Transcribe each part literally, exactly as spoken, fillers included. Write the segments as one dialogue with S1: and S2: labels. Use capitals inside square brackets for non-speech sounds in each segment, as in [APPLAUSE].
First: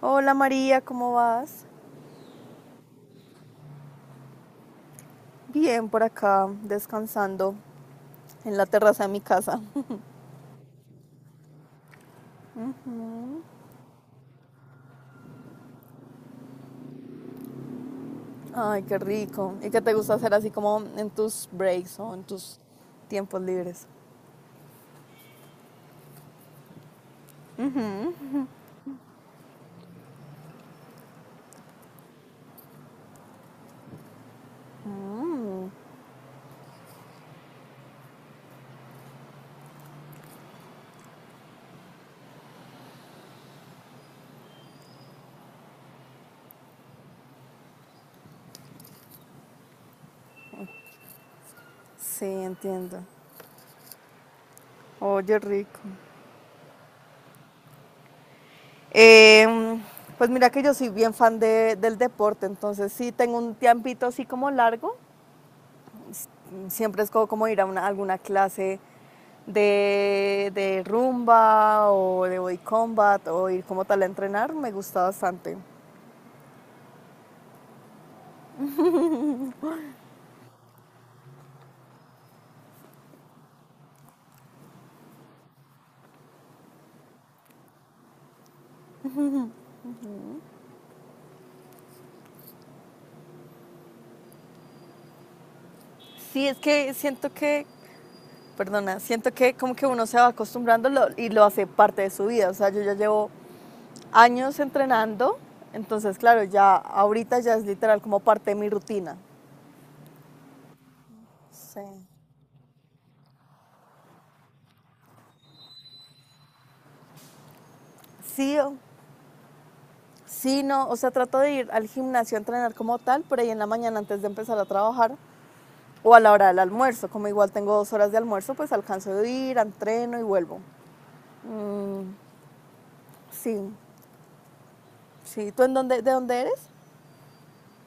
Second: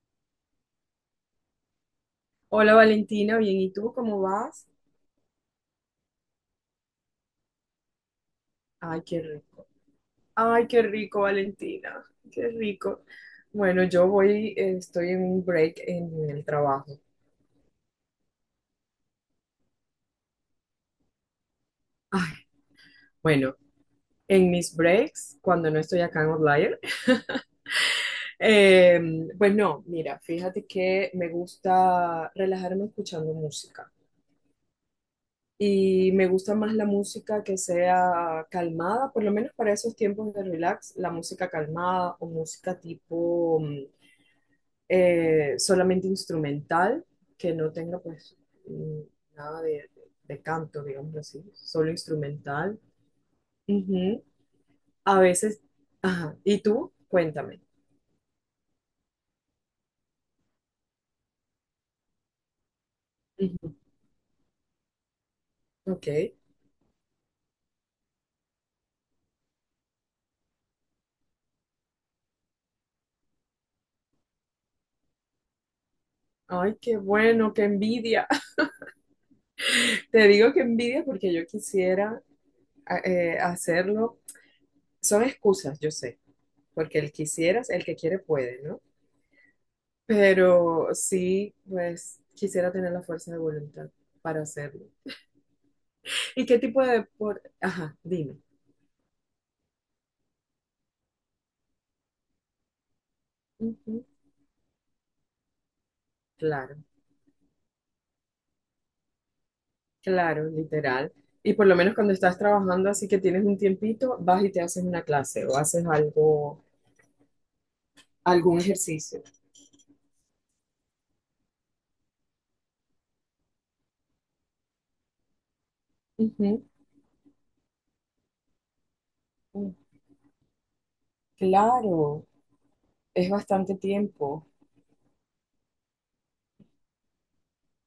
S1: Hola María, ¿cómo vas?
S2: Hola Valentina, bien, ¿y tú cómo vas?
S1: Bien, por acá, descansando en la
S2: Ay,
S1: terraza de
S2: qué
S1: mi casa.
S2: rico.
S1: [LAUGHS]
S2: Ay, qué rico, Valentina. Qué rico. Bueno, yo voy, eh, estoy en un break en el trabajo.
S1: Ay, qué rico. ¿Y qué te gusta hacer así como en tus breaks o en
S2: Ay,
S1: tus tiempos
S2: bueno,
S1: libres?
S2: en mis breaks, cuando no estoy acá en Outlier, [LAUGHS] eh, pues no, mira, fíjate que me gusta relajarme escuchando música. Y me gusta más la música que sea calmada, por lo menos para esos tiempos de relax, la música calmada o música tipo. mm, eh, solamente instrumental, que no tenga pues nada de, de canto, digamos así, solo
S1: Sí,
S2: instrumental.
S1: entiendo.
S2: Ujú. A
S1: Oye,
S2: veces,
S1: rico.
S2: ajá, ¿y tú? Cuéntame.
S1: Em, pues mira que yo soy bien fan de- del deporte, entonces sí tengo un
S2: Ujú.
S1: tiempito así como largo.
S2: Ok.
S1: Siempre es como ir a una- alguna clase de, de rumba o de body combat o ir como tal a entrenar, me gusta bastante.
S2: Ay, qué bueno, qué envidia. [LAUGHS] Te digo que envidia porque yo quisiera a- eh, hacerlo. Son excusas, yo sé, porque el quisieras, el que quiere puede, ¿no? Pero sí, pues quisiera tener la fuerza de voluntad para hacerlo.
S1: Sí,
S2: ¿Y
S1: es
S2: qué tipo
S1: que
S2: de
S1: siento
S2: deporte?
S1: que,
S2: Ajá, dime.
S1: perdona, siento que como que uno se va acostumbrando lo- y lo hace parte de su vida. O sea, yo ya llevo
S2: Ujú,
S1: años entrenando, entonces claro, ya
S2: Claro,
S1: ahorita ya es literal como parte de mi rutina.
S2: claro, literal. Y por lo menos
S1: Sí.
S2: cuando estás trabajando, así que tienes un tiempito, vas y te haces una clase o haces algo,
S1: Sí,
S2: algún ejercicio.
S1: sí, no, o sea, trato de ir al gimnasio a entrenar como tal, por ahí en la mañana antes de empezar a trabajar, o a la hora del
S2: Ujú,
S1: almuerzo. Como igual tengo dos horas de almuerzo, pues alcanzo a ir,
S2: mm,
S1: entreno y vuelvo. Mm,
S2: Claro, es
S1: sí,
S2: bastante tiempo.
S1: sí. ¿Tú en dónde, de dónde eres?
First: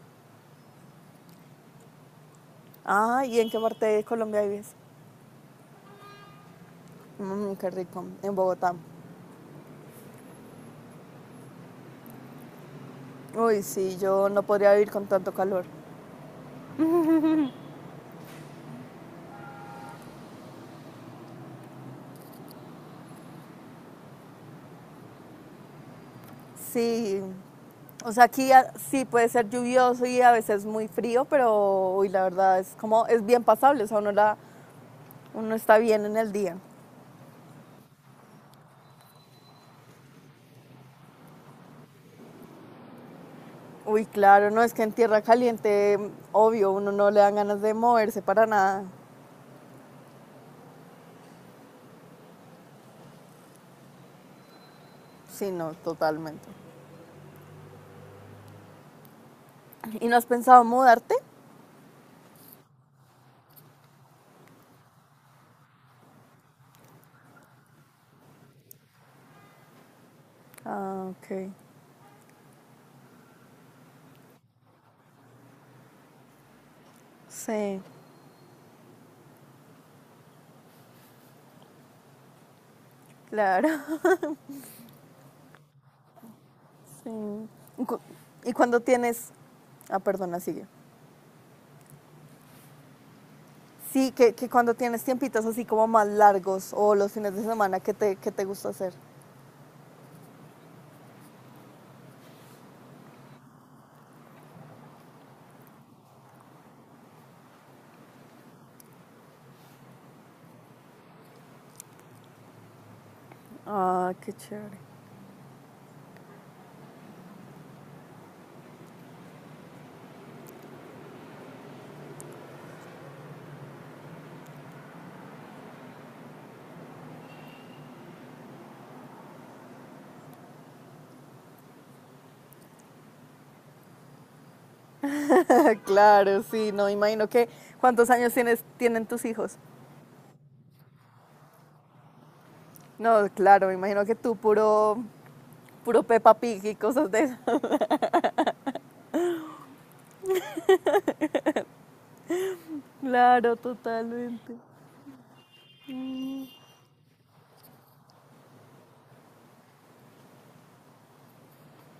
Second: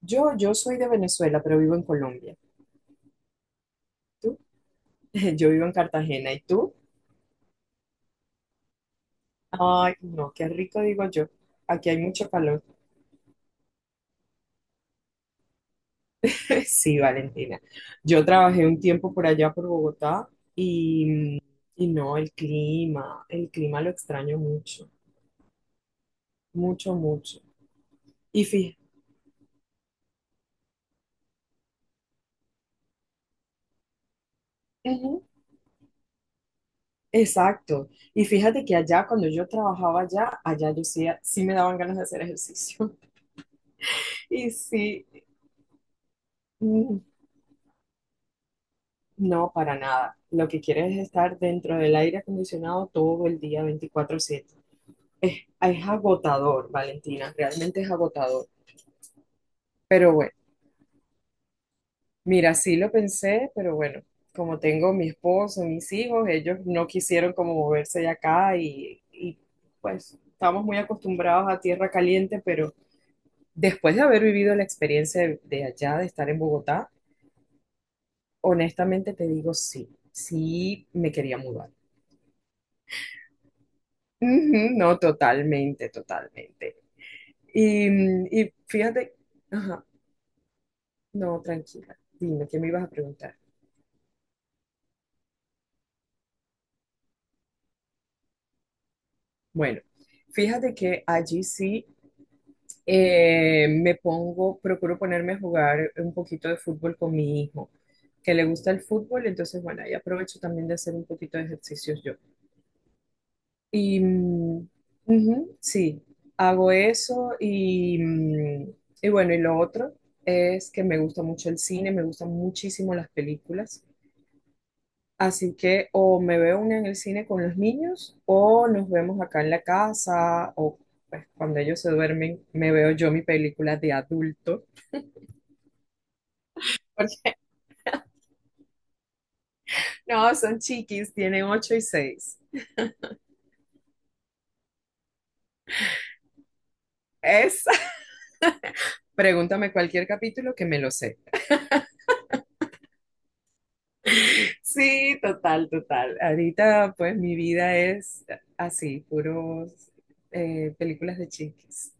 S2: Yo, yo soy de Venezuela, pero vivo en Colombia.
S1: Ah, ¿y en qué parte de
S2: ¿Tú?
S1: Colombia vives?
S2: [LAUGHS] Yo vivo en Cartagena. ¿Y tú?
S1: Mm, qué rico, en Bogotá.
S2: Ay, no, qué rico digo yo. Aquí hay mucho calor.
S1: Uy, sí, yo no podría vivir con tanto calor.
S2: [LAUGHS] Sí, Valentina. Yo trabajé un tiempo por allá, por Bogotá, y, y no, el clima, el clima, lo extraño mucho, mucho,
S1: Sí,
S2: mucho.
S1: o sea,
S2: Y
S1: aquí a-
S2: fíjate,
S1: sí puede ser lluvioso y a veces muy frío, pero uy, la verdad es como, es bien pasable, o sea, uno, la, uno está bien en el día.
S2: exacto. Y fíjate que allá, cuando yo trabajaba allá, allá yo sí, sí me daban ganas de hacer ejercicio. [LAUGHS]
S1: Uy, claro,
S2: Y
S1: no, es que en
S2: sí,
S1: tierra caliente, obvio, uno
S2: mm,
S1: no le dan ganas de moverse para nada.
S2: no, para nada. Lo que quieres es estar dentro del aire acondicionado todo el día, veinticuatro siete. Es,
S1: Sí, no,
S2: es
S1: totalmente.
S2: agotador, Valentina, realmente es agotador.
S1: ¿Y
S2: Pero
S1: no has
S2: bueno.
S1: pensado mudarte?
S2: Mira, sí lo pensé, pero bueno, como tengo mi esposo, mis hijos, ellos no quisieron como moverse de acá y, y, pues estamos muy
S1: Ah, ok.
S2: acostumbrados a tierra caliente, pero después de haber vivido la experiencia de, de allá, de estar en Bogotá,
S1: Sí,
S2: honestamente te digo sí, sí me quería mudar.
S1: claro. [LAUGHS]
S2: Ujú, no, totalmente, totalmente.
S1: Sí. ¿Y
S2: Y,
S1: cu-
S2: mm,
S1: ¿Y
S2: y
S1: cuando
S2: fíjate,
S1: tienes...
S2: ajá,
S1: Ah, perdona, sigue.
S2: no, tranquila, dime, ¿qué me ibas a preguntar?
S1: Sí, que, que cuando tienes tiempitos así como más largos o los fines de semana, ¿qué te, qué te gusta hacer?
S2: Bueno, fíjate que allí sí eh, me pongo, procuro ponerme a jugar un poquito de fútbol con mi hijo, que le gusta el fútbol, entonces bueno, ahí aprovecho también de hacer un poquito de ejercicios yo. Y
S1: Ah, qué
S2: mm,
S1: chévere.
S2: ujú, sí, hago eso y, mm, y bueno, y lo otro es que me gusta mucho el cine, me gustan muchísimo las películas. Así que o me veo una en el cine con los niños o nos vemos acá en la casa o pues, cuando ellos se duermen me veo yo mi película de adulto.
S1: [LAUGHS] Claro, sí, no, imagino que... ¿Cuántos años tienes, tienen tus hijos?
S2: No, son chiquis, tienen ocho y seis.
S1: No, claro, me imagino que tú puro puro Peppa Pig y cosas de eso.
S2: Es, [LAUGHS] pregúntame cualquier capítulo que me lo sé.
S1: Claro, totalmente.
S2: Sí, total, total. Ahorita, pues, mi vida es así, puros eh, películas de chiquis.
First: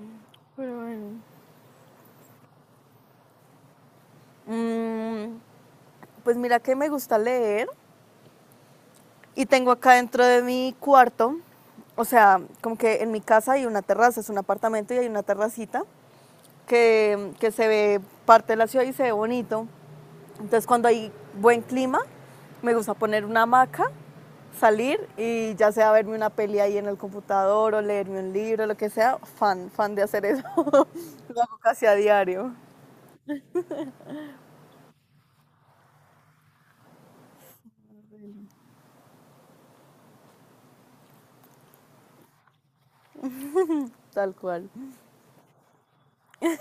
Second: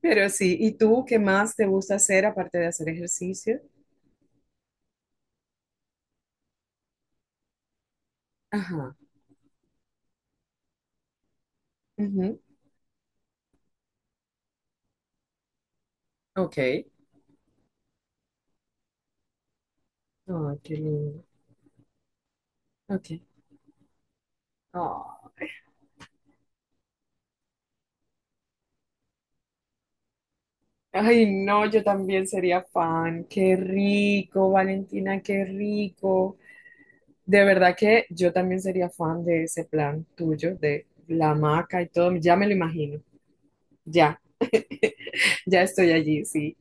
S2: Pero sí, ¿y
S1: Pero
S2: tú qué
S1: bueno.
S2: más te gusta hacer aparte de hacer ejercicio?
S1: Mm, pues mira que me gusta leer
S2: Ajá.
S1: y tengo acá dentro de mi cuarto, o
S2: ujú,
S1: sea, como que en mi casa hay una terraza, es un apartamento y hay una terracita
S2: Ok. Ay,
S1: que, que se ve parte de la ciudad y se ve bonito. Entonces
S2: qué
S1: cuando hay
S2: lindo.
S1: buen clima, me gusta
S2: Ok.
S1: poner una hamaca, salir
S2: Oh.
S1: y ya sea verme una peli ahí en el computador o leerme un libro, lo que sea, fan, fan de hacer eso. [LAUGHS]
S2: Ay,
S1: Lo hago
S2: no, yo
S1: casi a
S2: también
S1: diario,
S2: sería fan. Qué rico, Valentina, qué rico. De verdad que yo también sería fan de ese plan tuyo, de la hamaca y todo. Ya me lo imagino. Ya,
S1: tal cual.
S2: [LAUGHS] ya estoy allí, sí.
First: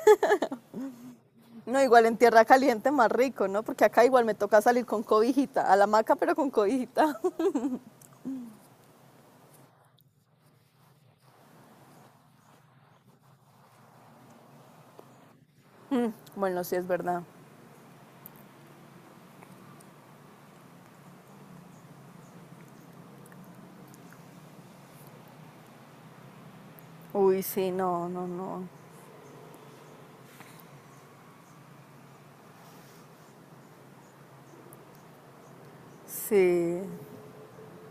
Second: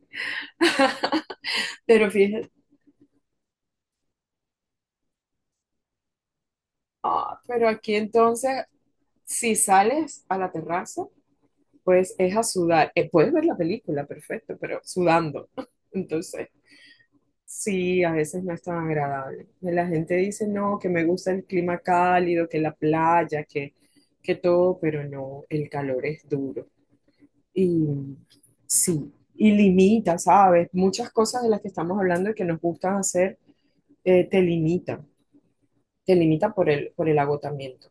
S1: No,
S2: [LAUGHS]
S1: igual
S2: Pero
S1: en tierra
S2: fíjate.
S1: caliente más rico, ¿no? Porque acá igual me toca salir con cobijita, a la hamaca pero con cobijita.
S2: Ah,
S1: [LAUGHS]
S2: pero aquí entonces, si sales a la terraza, pues es a sudar. Eh, puedes ver la película, perfecto, pero sudando. [LAUGHS] Entonces,
S1: Bueno, sí es verdad.
S2: sí, a veces no es tan agradable. La gente dice, no, que me gusta el clima cálido, que la playa, que, que todo, pero no, el calor es duro.
S1: Uy, sí,
S2: Y
S1: no, no, no.
S2: sí, y limita, ¿sabes? Muchas cosas de las que estamos hablando y que nos gustan hacer, eh, te limitan. Te limita por
S1: Sí.
S2: el, por el agotamiento.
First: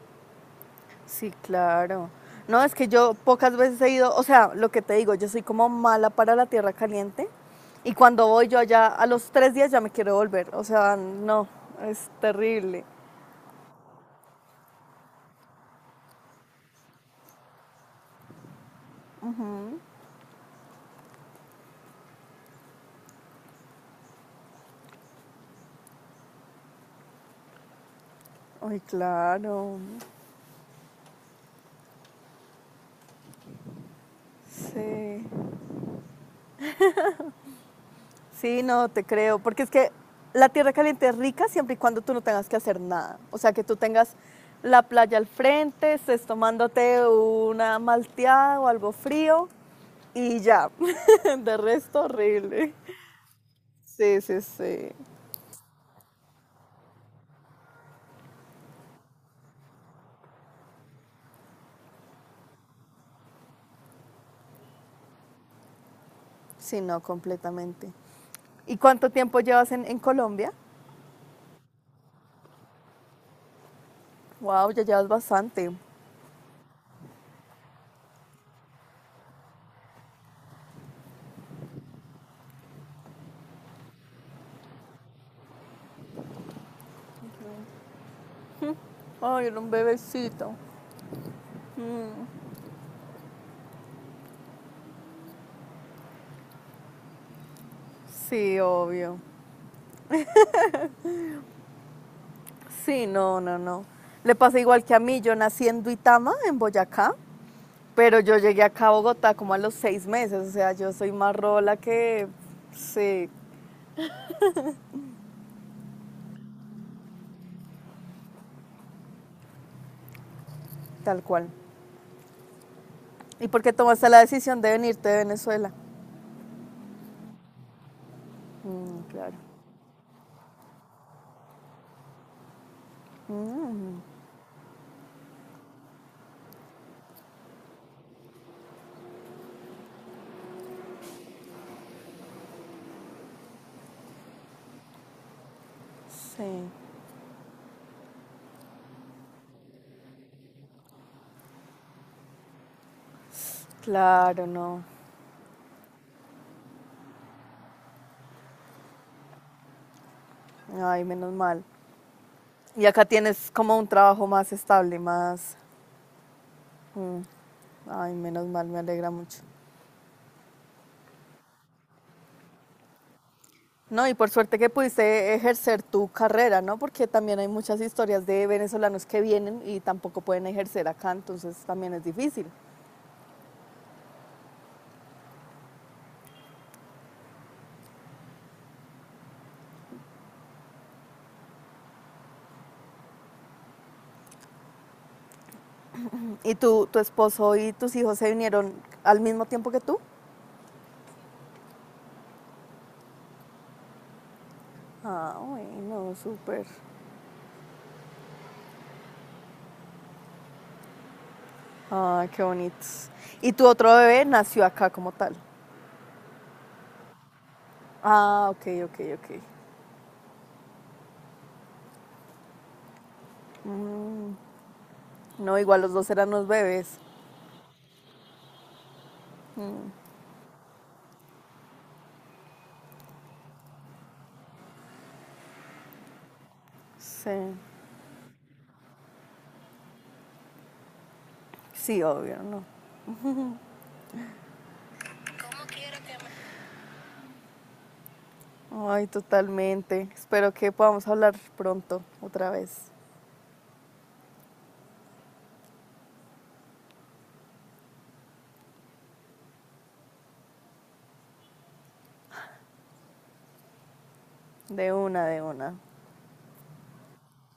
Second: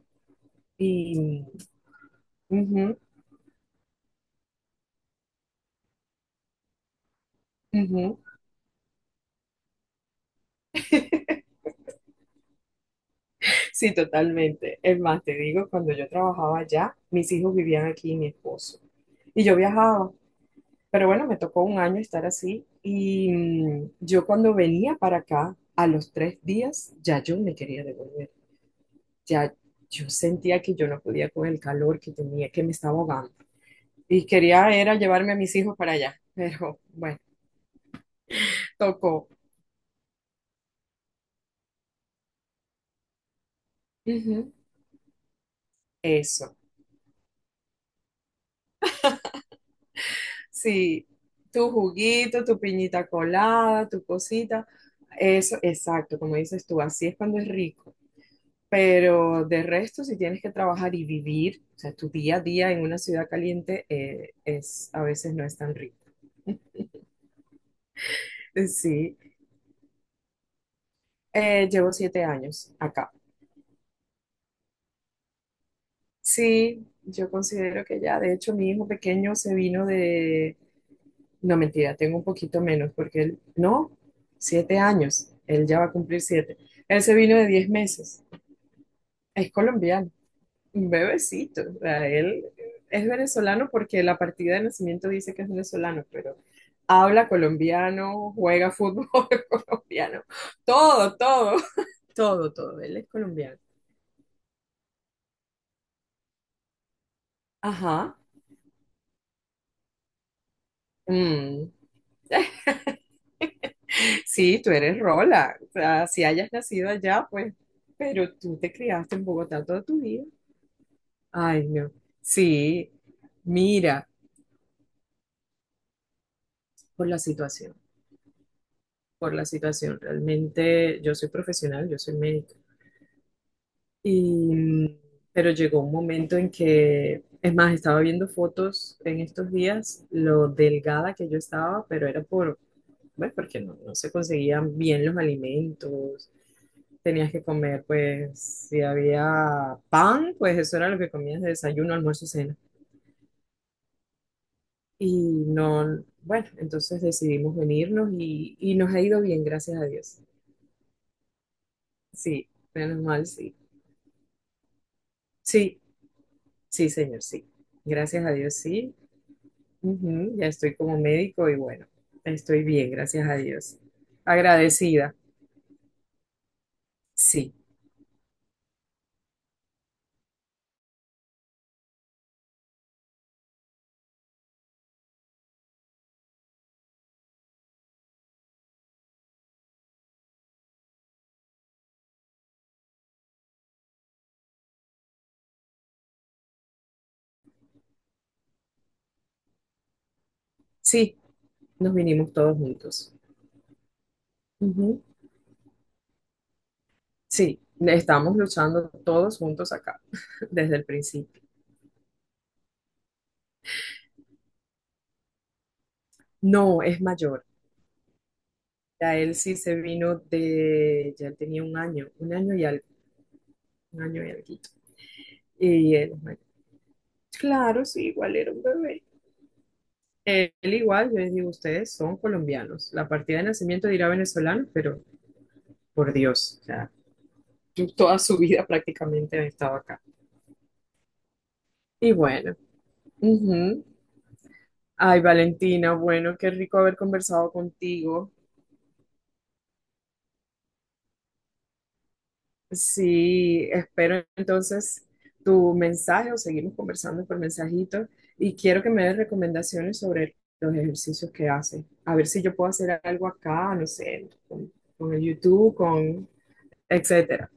S1: Sí,
S2: Y,
S1: claro. No, es que
S2: ujú,
S1: yo pocas veces he ido, o sea, lo que te digo, yo soy como mala para la tierra caliente y
S2: ujú.
S1: cuando voy yo allá a los tres días ya me quiero volver, o sea, no, es terrible.
S2: Sí, totalmente. Es más, te digo, cuando yo trabajaba allá, mis hijos vivían aquí y mi esposo. Y yo viajaba. Pero bueno, me tocó un año estar así. Y mm, yo cuando venía para acá, a los tres días, ya yo me quería devolver.
S1: Ay,
S2: Ya
S1: claro,
S2: yo sentía que yo no podía con el calor que tenía, que me estaba ahogando. Y quería era
S1: sí,
S2: llevarme a mis hijos para allá. [LAUGHS] Pero bueno,
S1: sí, no, te
S2: tocó.
S1: creo, porque es que la tierra caliente es rica siempre y cuando tú no tengas que hacer nada, o sea, que tú tengas
S2: Ujú.
S1: la playa al frente, estés
S2: Eso.
S1: tomándote una malteada o algo frío y ya,
S2: Sí,
S1: [LAUGHS] de
S2: tu
S1: resto
S2: juguito, tu
S1: horrible.
S2: piñita colada, tu
S1: Sí, sí,
S2: cosita.
S1: sí.
S2: Eso, exacto, como dices tú, así es cuando es rico. Pero de resto, si tienes que trabajar y vivir, o sea, tu día a día en una ciudad caliente eh, es, a veces no es tan rico.
S1: Sí, no, completamente. ¿Y cuánto
S2: Sí,
S1: tiempo llevas en, en Colombia?
S2: eh, llevo siete años acá.
S1: Wow, ya llevas bastante.
S2: Sí, yo considero que ya, de hecho, mi hijo pequeño se vino de... No, mentira, tengo un poquito menos, porque él, no, siete años, él ya va a cumplir siete. Él se vino de diez meses.
S1: Ay,
S2: Es
S1: era un
S2: colombiano,
S1: bebecito.
S2: un bebecito. O sea, él es venezolano porque la partida de nacimiento dice que es venezolano, pero habla colombiano,
S1: Sí,
S2: juega fútbol
S1: obvio.
S2: [LAUGHS] colombiano, todo, todo, todo, todo. Él
S1: Sí,
S2: es
S1: no, no,
S2: colombiano.
S1: no. Le pasa igual que a mí. Yo nací en Duitama, en Boyacá,
S2: Ajá.
S1: pero yo llegué acá a Bogotá como a los seis meses. O sea, yo soy más
S2: Mm.
S1: rola que. Sí,
S2: Sí, tú eres Rola. O sea, si hayas nacido allá, pues, pero tú te criaste en Bogotá toda tu vida.
S1: tal cual.
S2: Ay, no. Sí,
S1: ¿Y por qué tomaste
S2: mira,
S1: la decisión de venirte de Venezuela?
S2: por la situación,
S1: Mm, claro.
S2: por la situación. Realmente yo soy profesional, yo soy médica. Y, pero llegó un momento en que, es más, estaba viendo fotos en estos días, lo delgada que yo estaba, pero era por, bueno, porque no, no se conseguían bien los alimentos.
S1: Sí,
S2: Tenías que comer, pues, si había pan, pues eso era lo que comías de desayuno, almuerzo, cena.
S1: claro, no.
S2: Y no, bueno, entonces decidimos venirnos y, y nos ha ido bien, gracias a Dios.
S1: Ay, menos mal.
S2: Sí,
S1: Y
S2: menos
S1: acá
S2: mal,
S1: tienes
S2: sí.
S1: como un trabajo más estable, más...
S2: Sí, sí,
S1: Mm.
S2: señor, sí.
S1: Ay,
S2: Gracias a
S1: menos
S2: Dios,
S1: mal, me
S2: sí.
S1: alegra mucho.
S2: Ujú, Ya estoy como médico y bueno, estoy bien, gracias a Dios.
S1: No, y por suerte que
S2: Agradecida.
S1: pudiste ejercer tu carrera, ¿no? Porque también hay
S2: Sí,
S1: muchas historias de venezolanos que vienen y tampoco pueden ejercer acá, entonces también es difícil. ¿Y tú, tu esposo y tus hijos se vinieron al mismo tiempo que tú?
S2: sí, nos vinimos todos juntos. Ujú,
S1: Ah, bueno, súper.
S2: Sí, estamos luchando todos juntos acá [LAUGHS] desde el principio.
S1: Ah, qué bonitos. ¿Y tu otro bebé nació acá como tal?
S2: No, es mayor.
S1: Ah, ok, ok,
S2: Ya él
S1: ok.
S2: sí se vino de, ya él tenía un año, un año y algo, un año y alguito.
S1: No, igual los
S2: Y
S1: dos
S2: él, es
S1: eran
S2: mayor.
S1: los bebés.
S2: claro, sí, igual era un bebé. Él igual, yo les digo, ustedes son colombianos. La partida de nacimiento dirá venezolano, pero por Dios, o sea,
S1: Sí.
S2: toda su vida prácticamente he estado acá.
S1: Sí,
S2: Y
S1: obvio,
S2: bueno,
S1: no.
S2: ujú. Ay, Valentina, bueno, qué rico haber conversado contigo.
S1: Ay, totalmente. Espero que podamos hablar pronto, otra vez.
S2: Sí, espero entonces tu mensaje o seguimos conversando por mensajito y quiero que me des recomendaciones sobre los ejercicios que haces. A ver si yo puedo hacer algo acá, no sé, con,
S1: De
S2: con el
S1: una, de una.
S2: YouTube, con etcétera.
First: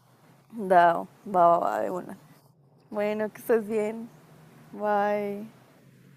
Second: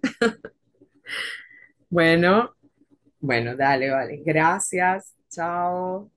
S1: Dao, va, va, va, de una.
S2: Bueno,
S1: Bueno, que
S2: bueno,
S1: estés
S2: dale,
S1: bien.
S2: vale. Gracias.
S1: Bye.
S2: Chao.